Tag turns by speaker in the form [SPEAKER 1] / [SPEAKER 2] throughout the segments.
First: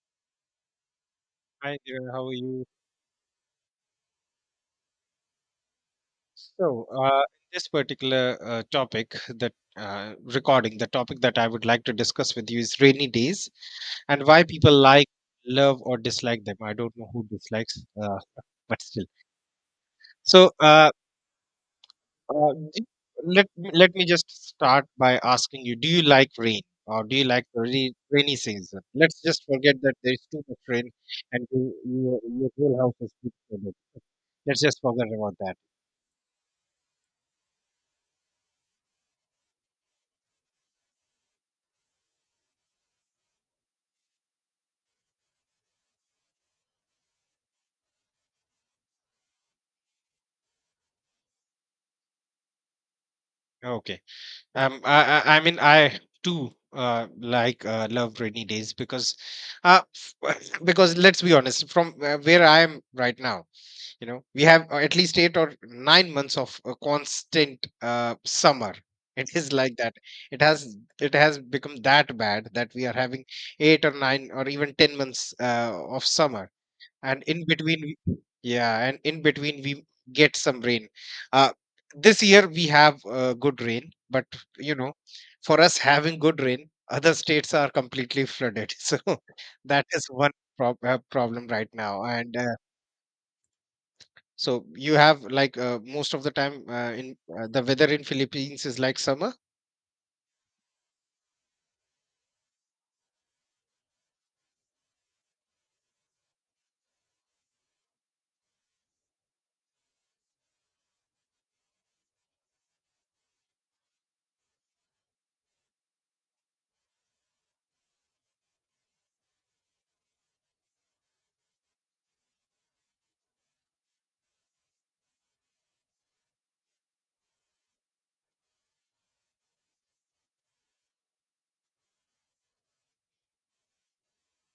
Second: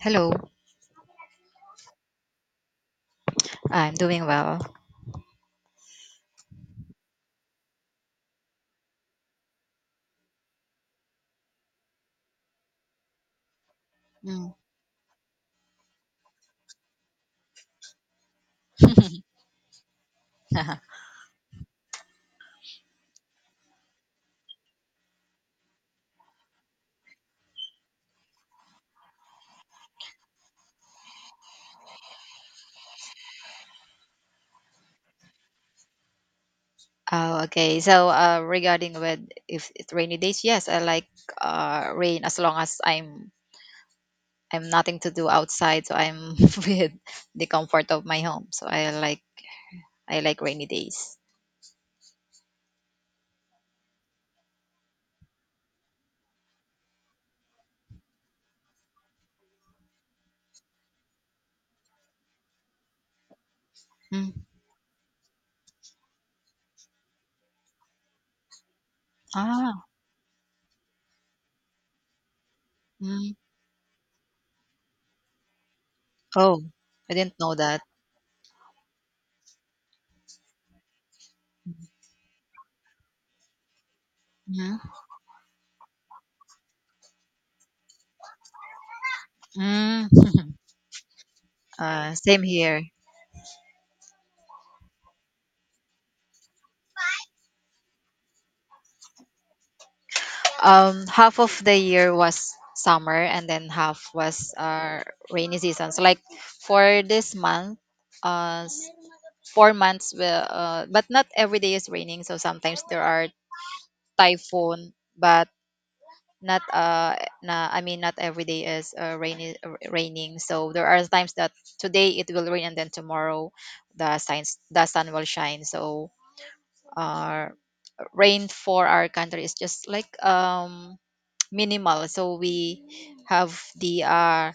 [SPEAKER 1] Hello,
[SPEAKER 2] Hi there, how are you?
[SPEAKER 1] I'm doing well.
[SPEAKER 2] So, in this particular topic that recording, the topic that I would like to discuss with you is rainy days and why
[SPEAKER 1] Mm.
[SPEAKER 2] people like, love, or dislike them. I don't know who dislikes, but still. So, uh, d- let let me just start by asking you: do you like rain, or do you like the rainy season? Let's just forget that there is too much rain and your whole house is flooded. Let's just forget about that.
[SPEAKER 1] Oh, okay. So, regarding with if it's rainy days, yes, I like rain as long as I'm nothing to do outside, so I'm with the comfort of my home. So I like rainy days.
[SPEAKER 2] Okay. I mean, I too like love rainy days because, uh, because let's be honest, from where I am right now, you know,
[SPEAKER 1] Mm.
[SPEAKER 2] we have at least 8 or 9 months of constant summer. It is like
[SPEAKER 1] Ah,
[SPEAKER 2] that. It has become that bad that we are having
[SPEAKER 1] mm.
[SPEAKER 2] eight or nine or even 10 months of summer,
[SPEAKER 1] Oh, I
[SPEAKER 2] and in
[SPEAKER 1] didn't know
[SPEAKER 2] between
[SPEAKER 1] that.
[SPEAKER 2] yeah, and in between we get some rain. uh, this year we have good rain, but you
[SPEAKER 1] Mm.
[SPEAKER 2] know, for us having good rain, other states are completely flooded so that is
[SPEAKER 1] Mm.
[SPEAKER 2] one problem right now. And
[SPEAKER 1] Same here.
[SPEAKER 2] so you have like most of the time, in the weather in Philippines is like summer.
[SPEAKER 1] Um, half of the year was summer and then half was rainy season, so like for this month uh s- 4 months will but not every day is raining, so sometimes there are typhoon, but not na, I mean not every day is raining. So there are times that today it will rain and then tomorrow the sun will shine. So uh rain for our country is just like, um, minimal. So have the uh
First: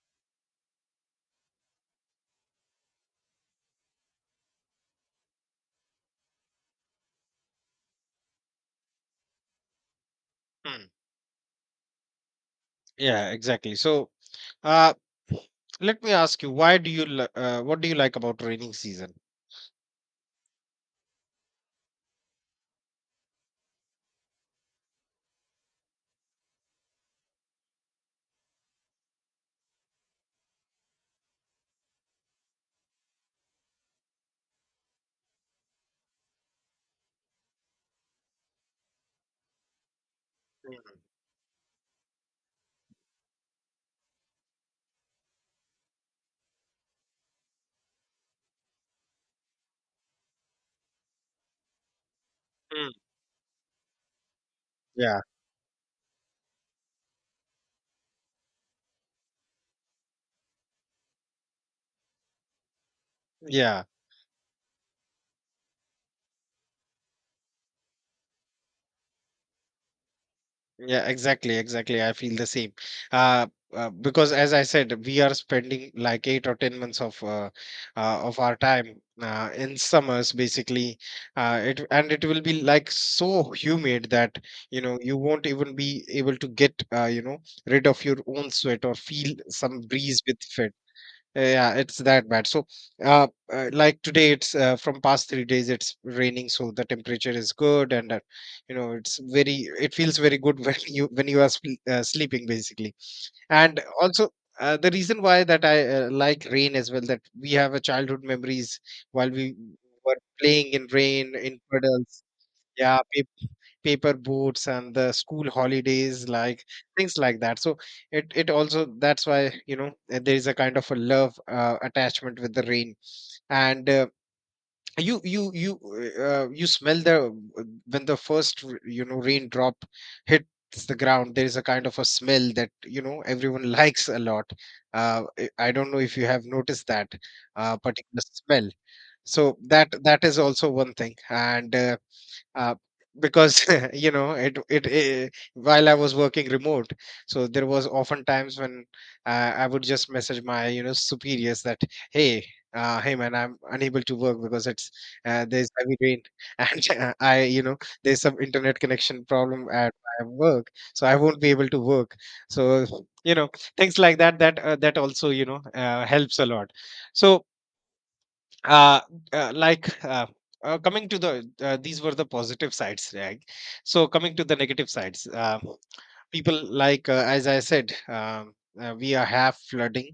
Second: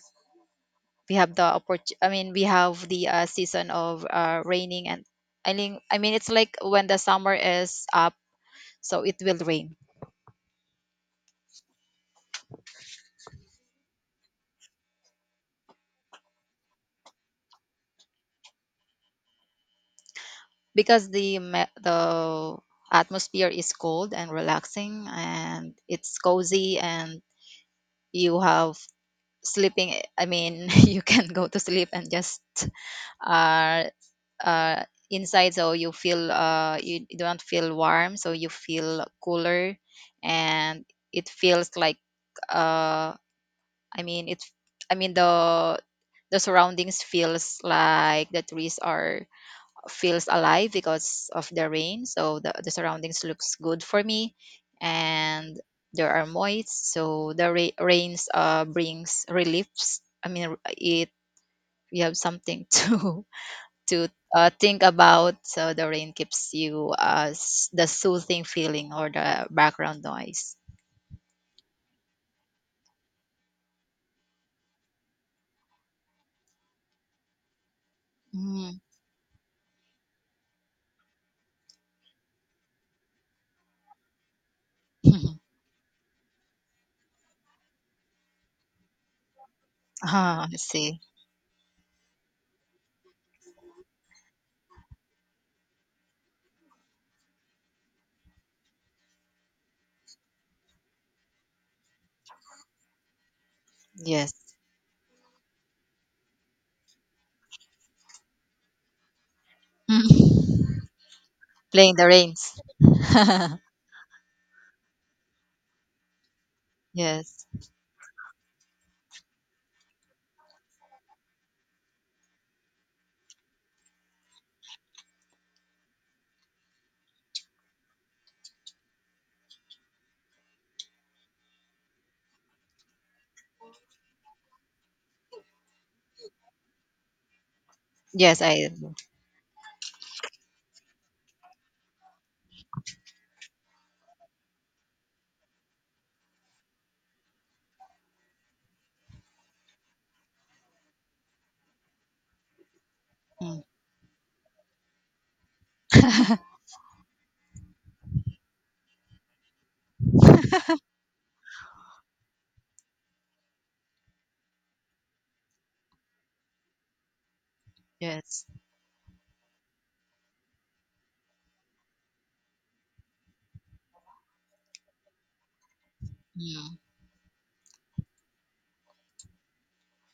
[SPEAKER 1] we have the opportunity, we have the season of raining. And it's like when the summer is up, so it will rain
[SPEAKER 2] Hmm. Yeah, exactly, so uh, let me ask you: why do you what do you like about raining season?
[SPEAKER 1] because the atmosphere is cold and relaxing, and it's cozy, and you have sleeping, you can go to sleep and just uh uh, inside, so you feel you don't feel warm, so you feel cooler. And it feels like, uh, I mean it I mean the surroundings feels like the trees are feels alive because of the rain. So the
[SPEAKER 2] Hmm.
[SPEAKER 1] surroundings looks good for me.
[SPEAKER 2] Yeah,
[SPEAKER 1] And there are moist, so the rains brings reliefs. I mean it We have something to
[SPEAKER 2] yeah.
[SPEAKER 1] to think about. So the rain gives you the soothing feeling or the background noise.
[SPEAKER 2] Yeah, exactly, exactly. I feel the same. Uh, because as I said, we are spending like 8 or 10 months of our
[SPEAKER 1] Mm.
[SPEAKER 2] time in summers, basically. It, and it will be like so humid that you know you won't even be able to get you know, rid of your own sweat or feel some breeze with
[SPEAKER 1] Ah, I
[SPEAKER 2] it.
[SPEAKER 1] see.
[SPEAKER 2] Yeah, it's that bad. So, uh, like today, it's from past 3 days, it's raining, so the temperature is good, and you know, it's very, it feels very good when you when you are sleeping, basically. And also,
[SPEAKER 1] Yes.
[SPEAKER 2] the reason why that I like rain as well, that we have a childhood memories while we were playing
[SPEAKER 1] Mm.
[SPEAKER 2] in rain in
[SPEAKER 1] Playing the
[SPEAKER 2] puddles.
[SPEAKER 1] rains.
[SPEAKER 2] Yeah, paper boats and the school holidays, like things like
[SPEAKER 1] Yes.
[SPEAKER 2] that. So it also, that's why you know, there is a kind of a love attachment with the rain. And you you smell the when the you know, raindrop hits the ground. There is a kind of a smell that you know everyone likes a lot. I don't know if you have noticed that particular
[SPEAKER 1] Yes,
[SPEAKER 2] smell.
[SPEAKER 1] I.
[SPEAKER 2] So that is also one thing. And uh, because you know while I was working remote, so there was often times when I would just message my, you know, superiors that, hey, man, I'm
[SPEAKER 1] Mm.
[SPEAKER 2] unable to work because it's there's heavy rain and I you know, there's some internet connection problem at my work, so I won't be able to work, so you know, things like that also, you know, helps a lot. So
[SPEAKER 1] Yes.
[SPEAKER 2] uh, like coming to the these were the positive sides, right? So coming to the negative sides, people
[SPEAKER 1] Mm.
[SPEAKER 2] like, as I said, we are have flooding,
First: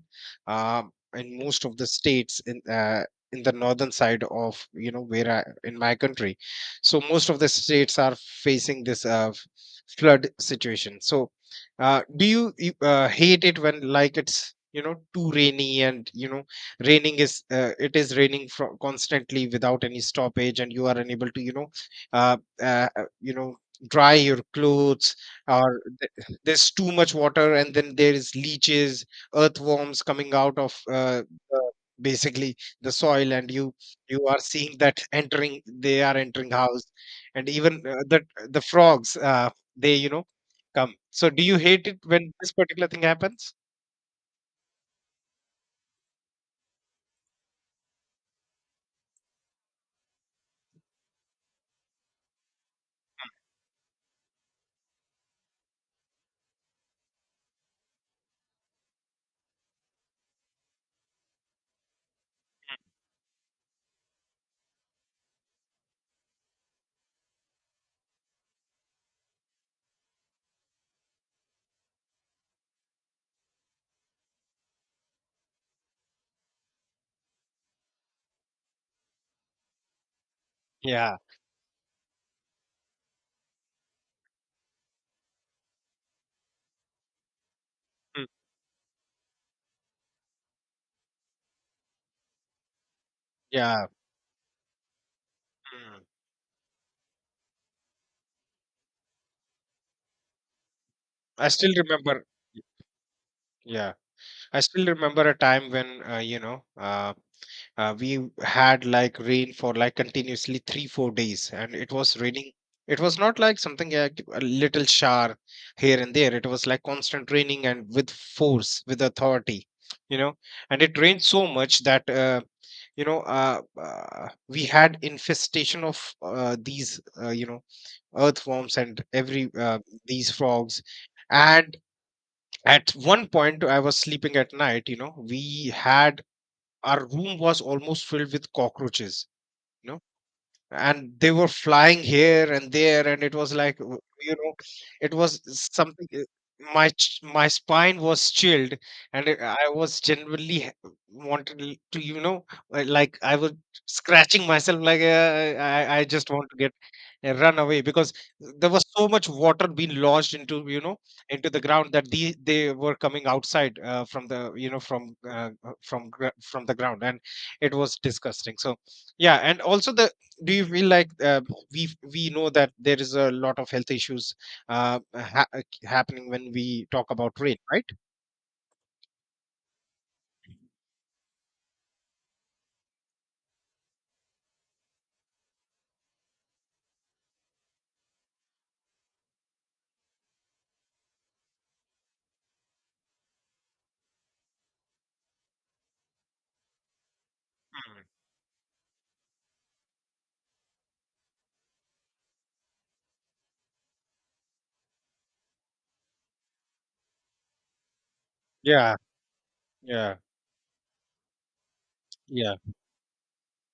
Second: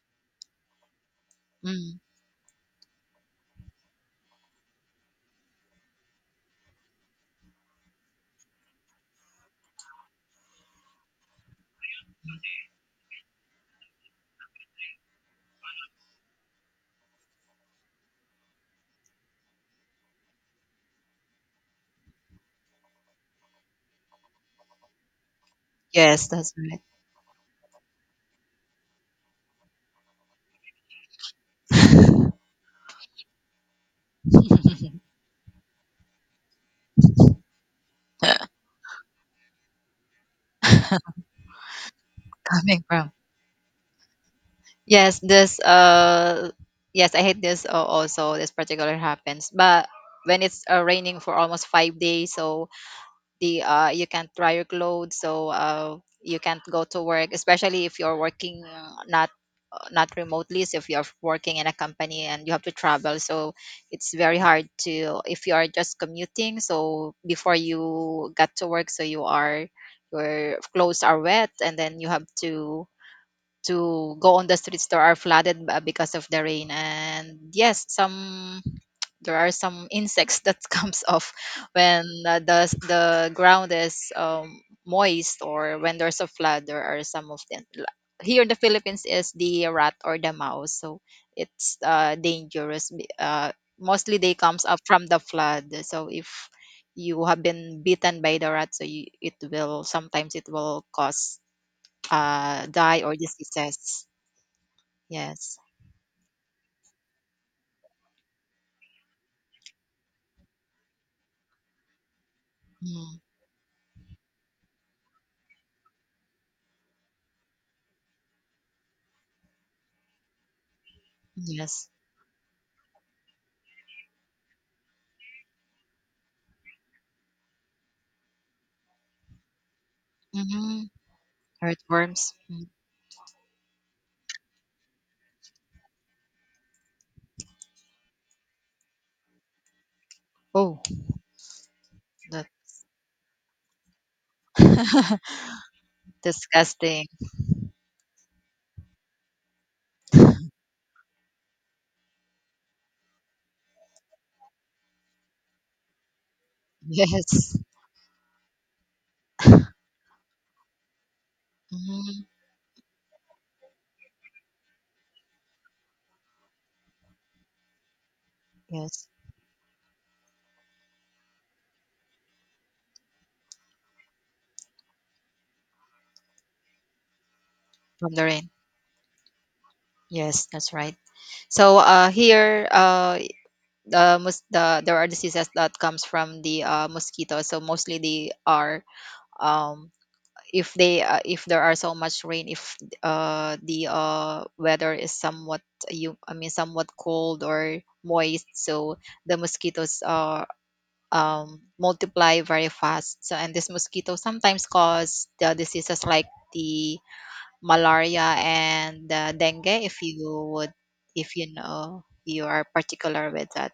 [SPEAKER 2] um, in most of the
[SPEAKER 1] Mm.
[SPEAKER 2] states in the northern side of, you know, where I, in my country, so most of the states are facing this flood situation. So do you hate it when like it's, you know, too rainy and you know, raining is it is raining from constantly without any stoppage and you are unable to, you know, you know, dry your clothes. Or
[SPEAKER 1] Yes, that's
[SPEAKER 2] there's
[SPEAKER 1] right.
[SPEAKER 2] too much water and then there is leeches, earthworms coming out of the, basically the soil, and you are seeing that entering they are entering house, and even the frogs, they, you know, come. So do you hate it when this
[SPEAKER 1] Coming
[SPEAKER 2] particular thing
[SPEAKER 1] from.
[SPEAKER 2] happens?
[SPEAKER 1] Yes, this. Yes, I hate this also. This particular happens, but when it's raining for almost 5 days, so the you can't dry your clothes. So you can't go to work, especially if you're working not not remotely. So if you're working in a company and you have to travel, so it's very hard to if you are just commuting, so before you got to work, so your clothes are wet, and then you have to go on the streets that are flooded because of the rain. And yes, some there are some insects that comes
[SPEAKER 2] Yeah.
[SPEAKER 1] off when the ground is, moist, or when there's a flood. There are some of them,
[SPEAKER 2] Mm.
[SPEAKER 1] here in the Philippines is the rat or the mouse. So it's dangerous,
[SPEAKER 2] Yeah.
[SPEAKER 1] mostly they comes up from the flood.
[SPEAKER 2] Mm.
[SPEAKER 1] So if you have been bitten by the rat, so you, it will sometimes, it will cause
[SPEAKER 2] I still remember
[SPEAKER 1] die or
[SPEAKER 2] Yeah,
[SPEAKER 1] diseases.
[SPEAKER 2] I still remember a
[SPEAKER 1] Yes.
[SPEAKER 2] time when you know, we had like rain for like continuously 3-4 days, and it was raining. It was
[SPEAKER 1] Mm,
[SPEAKER 2] not like something like a little shower here and there. It was like constant raining and with force, with authority, you know. And it rained so much
[SPEAKER 1] yes.
[SPEAKER 2] that you know, we had infestation of these, you know, earthworms and every these frogs,
[SPEAKER 1] Mm-hmm.
[SPEAKER 2] and
[SPEAKER 1] Earthworms. Mm.
[SPEAKER 2] at one point I was sleeping at night, you know, we had, our room was almost filled with cockroaches, you know,
[SPEAKER 1] Oh,
[SPEAKER 2] and they were flying
[SPEAKER 1] that
[SPEAKER 2] here and there, and it was like, you know, it was something
[SPEAKER 1] disgusting.
[SPEAKER 2] my spine was chilled, and I was genuinely wanted to, you know, like I was scratching myself, like, I just want to get and
[SPEAKER 1] Yes.
[SPEAKER 2] run away because there was so much water being launched into, you know, into the ground, that
[SPEAKER 1] Hmm.
[SPEAKER 2] they were coming outside, from the, you know, from from the ground, and it was disgusting, so
[SPEAKER 1] Yes.
[SPEAKER 2] yeah. And also the, do you feel like, we know that there is a lot of health issues uh, ha- happening when we talk about rain, right?
[SPEAKER 1] From the rain. Yes,
[SPEAKER 2] Mm.
[SPEAKER 1] that's right. So here, the there are diseases that comes from the mosquitoes. So mostly they are, um, if they if there are so much rain, if the weather is somewhat, you I mean somewhat cold or moist, so the mosquitoes are, um, multiply very fast. So and this mosquito sometimes cause the diseases like the malaria
[SPEAKER 2] Yeah,
[SPEAKER 1] and dengue if
[SPEAKER 2] yeah,
[SPEAKER 1] you would, if you know you
[SPEAKER 2] yeah.
[SPEAKER 1] are particular with that.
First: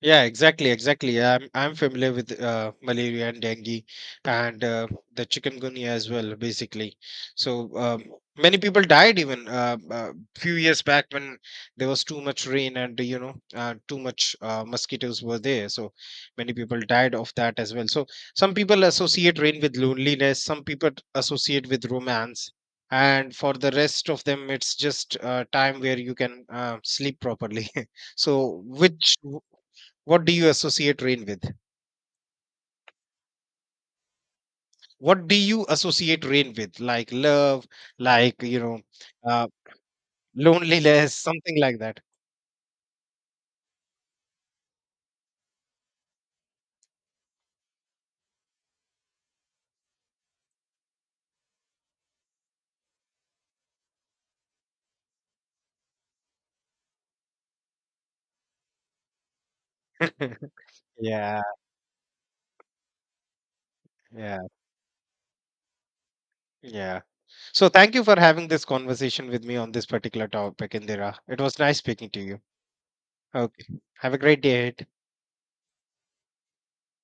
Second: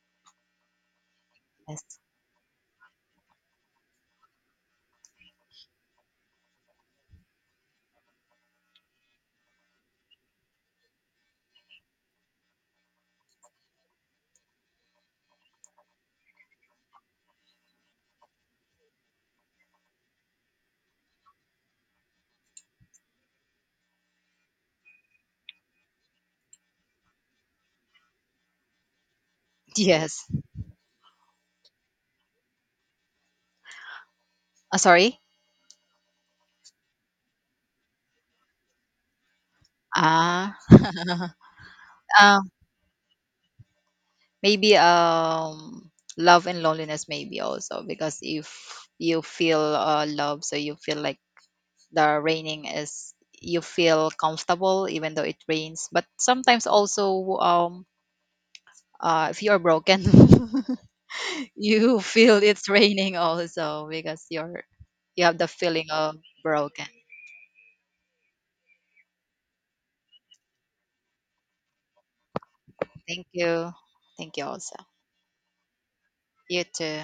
[SPEAKER 2] Yeah, exactly, exactly. I'm
[SPEAKER 1] Yes.
[SPEAKER 2] familiar with malaria and dengue, and the chikungunya as well, basically. So many people died even few years back when there was too much rain, and you know, too much, mosquitoes were there. So many people died of that as well. So some people associate rain with loneliness. Some people associate with romance. And for the rest of them, it's just time where you can sleep properly. So, which what
[SPEAKER 1] Yes.
[SPEAKER 2] do you associate rain with,
[SPEAKER 1] Uh, sorry.
[SPEAKER 2] what do you associate rain with, like love, like you know, uh,
[SPEAKER 1] Ah.
[SPEAKER 2] loneliness, something like that?
[SPEAKER 1] Maybe, um, love and loneliness, maybe also because if you feel love, so you feel like the raining is you feel comfortable even though it rains. But sometimes also, um, if you're broken,
[SPEAKER 2] Yeah.
[SPEAKER 1] you feel it's raining also because
[SPEAKER 2] Yeah,
[SPEAKER 1] you're you have the feeling of broken.
[SPEAKER 2] yeah, so thank you for having this conversation with me on this particular topic, Indira. It was nice speaking to you.
[SPEAKER 1] Thank
[SPEAKER 2] Okay.
[SPEAKER 1] you.
[SPEAKER 2] Have a
[SPEAKER 1] Thank
[SPEAKER 2] great
[SPEAKER 1] you
[SPEAKER 2] day
[SPEAKER 1] also.
[SPEAKER 2] ahead.
[SPEAKER 1] You too.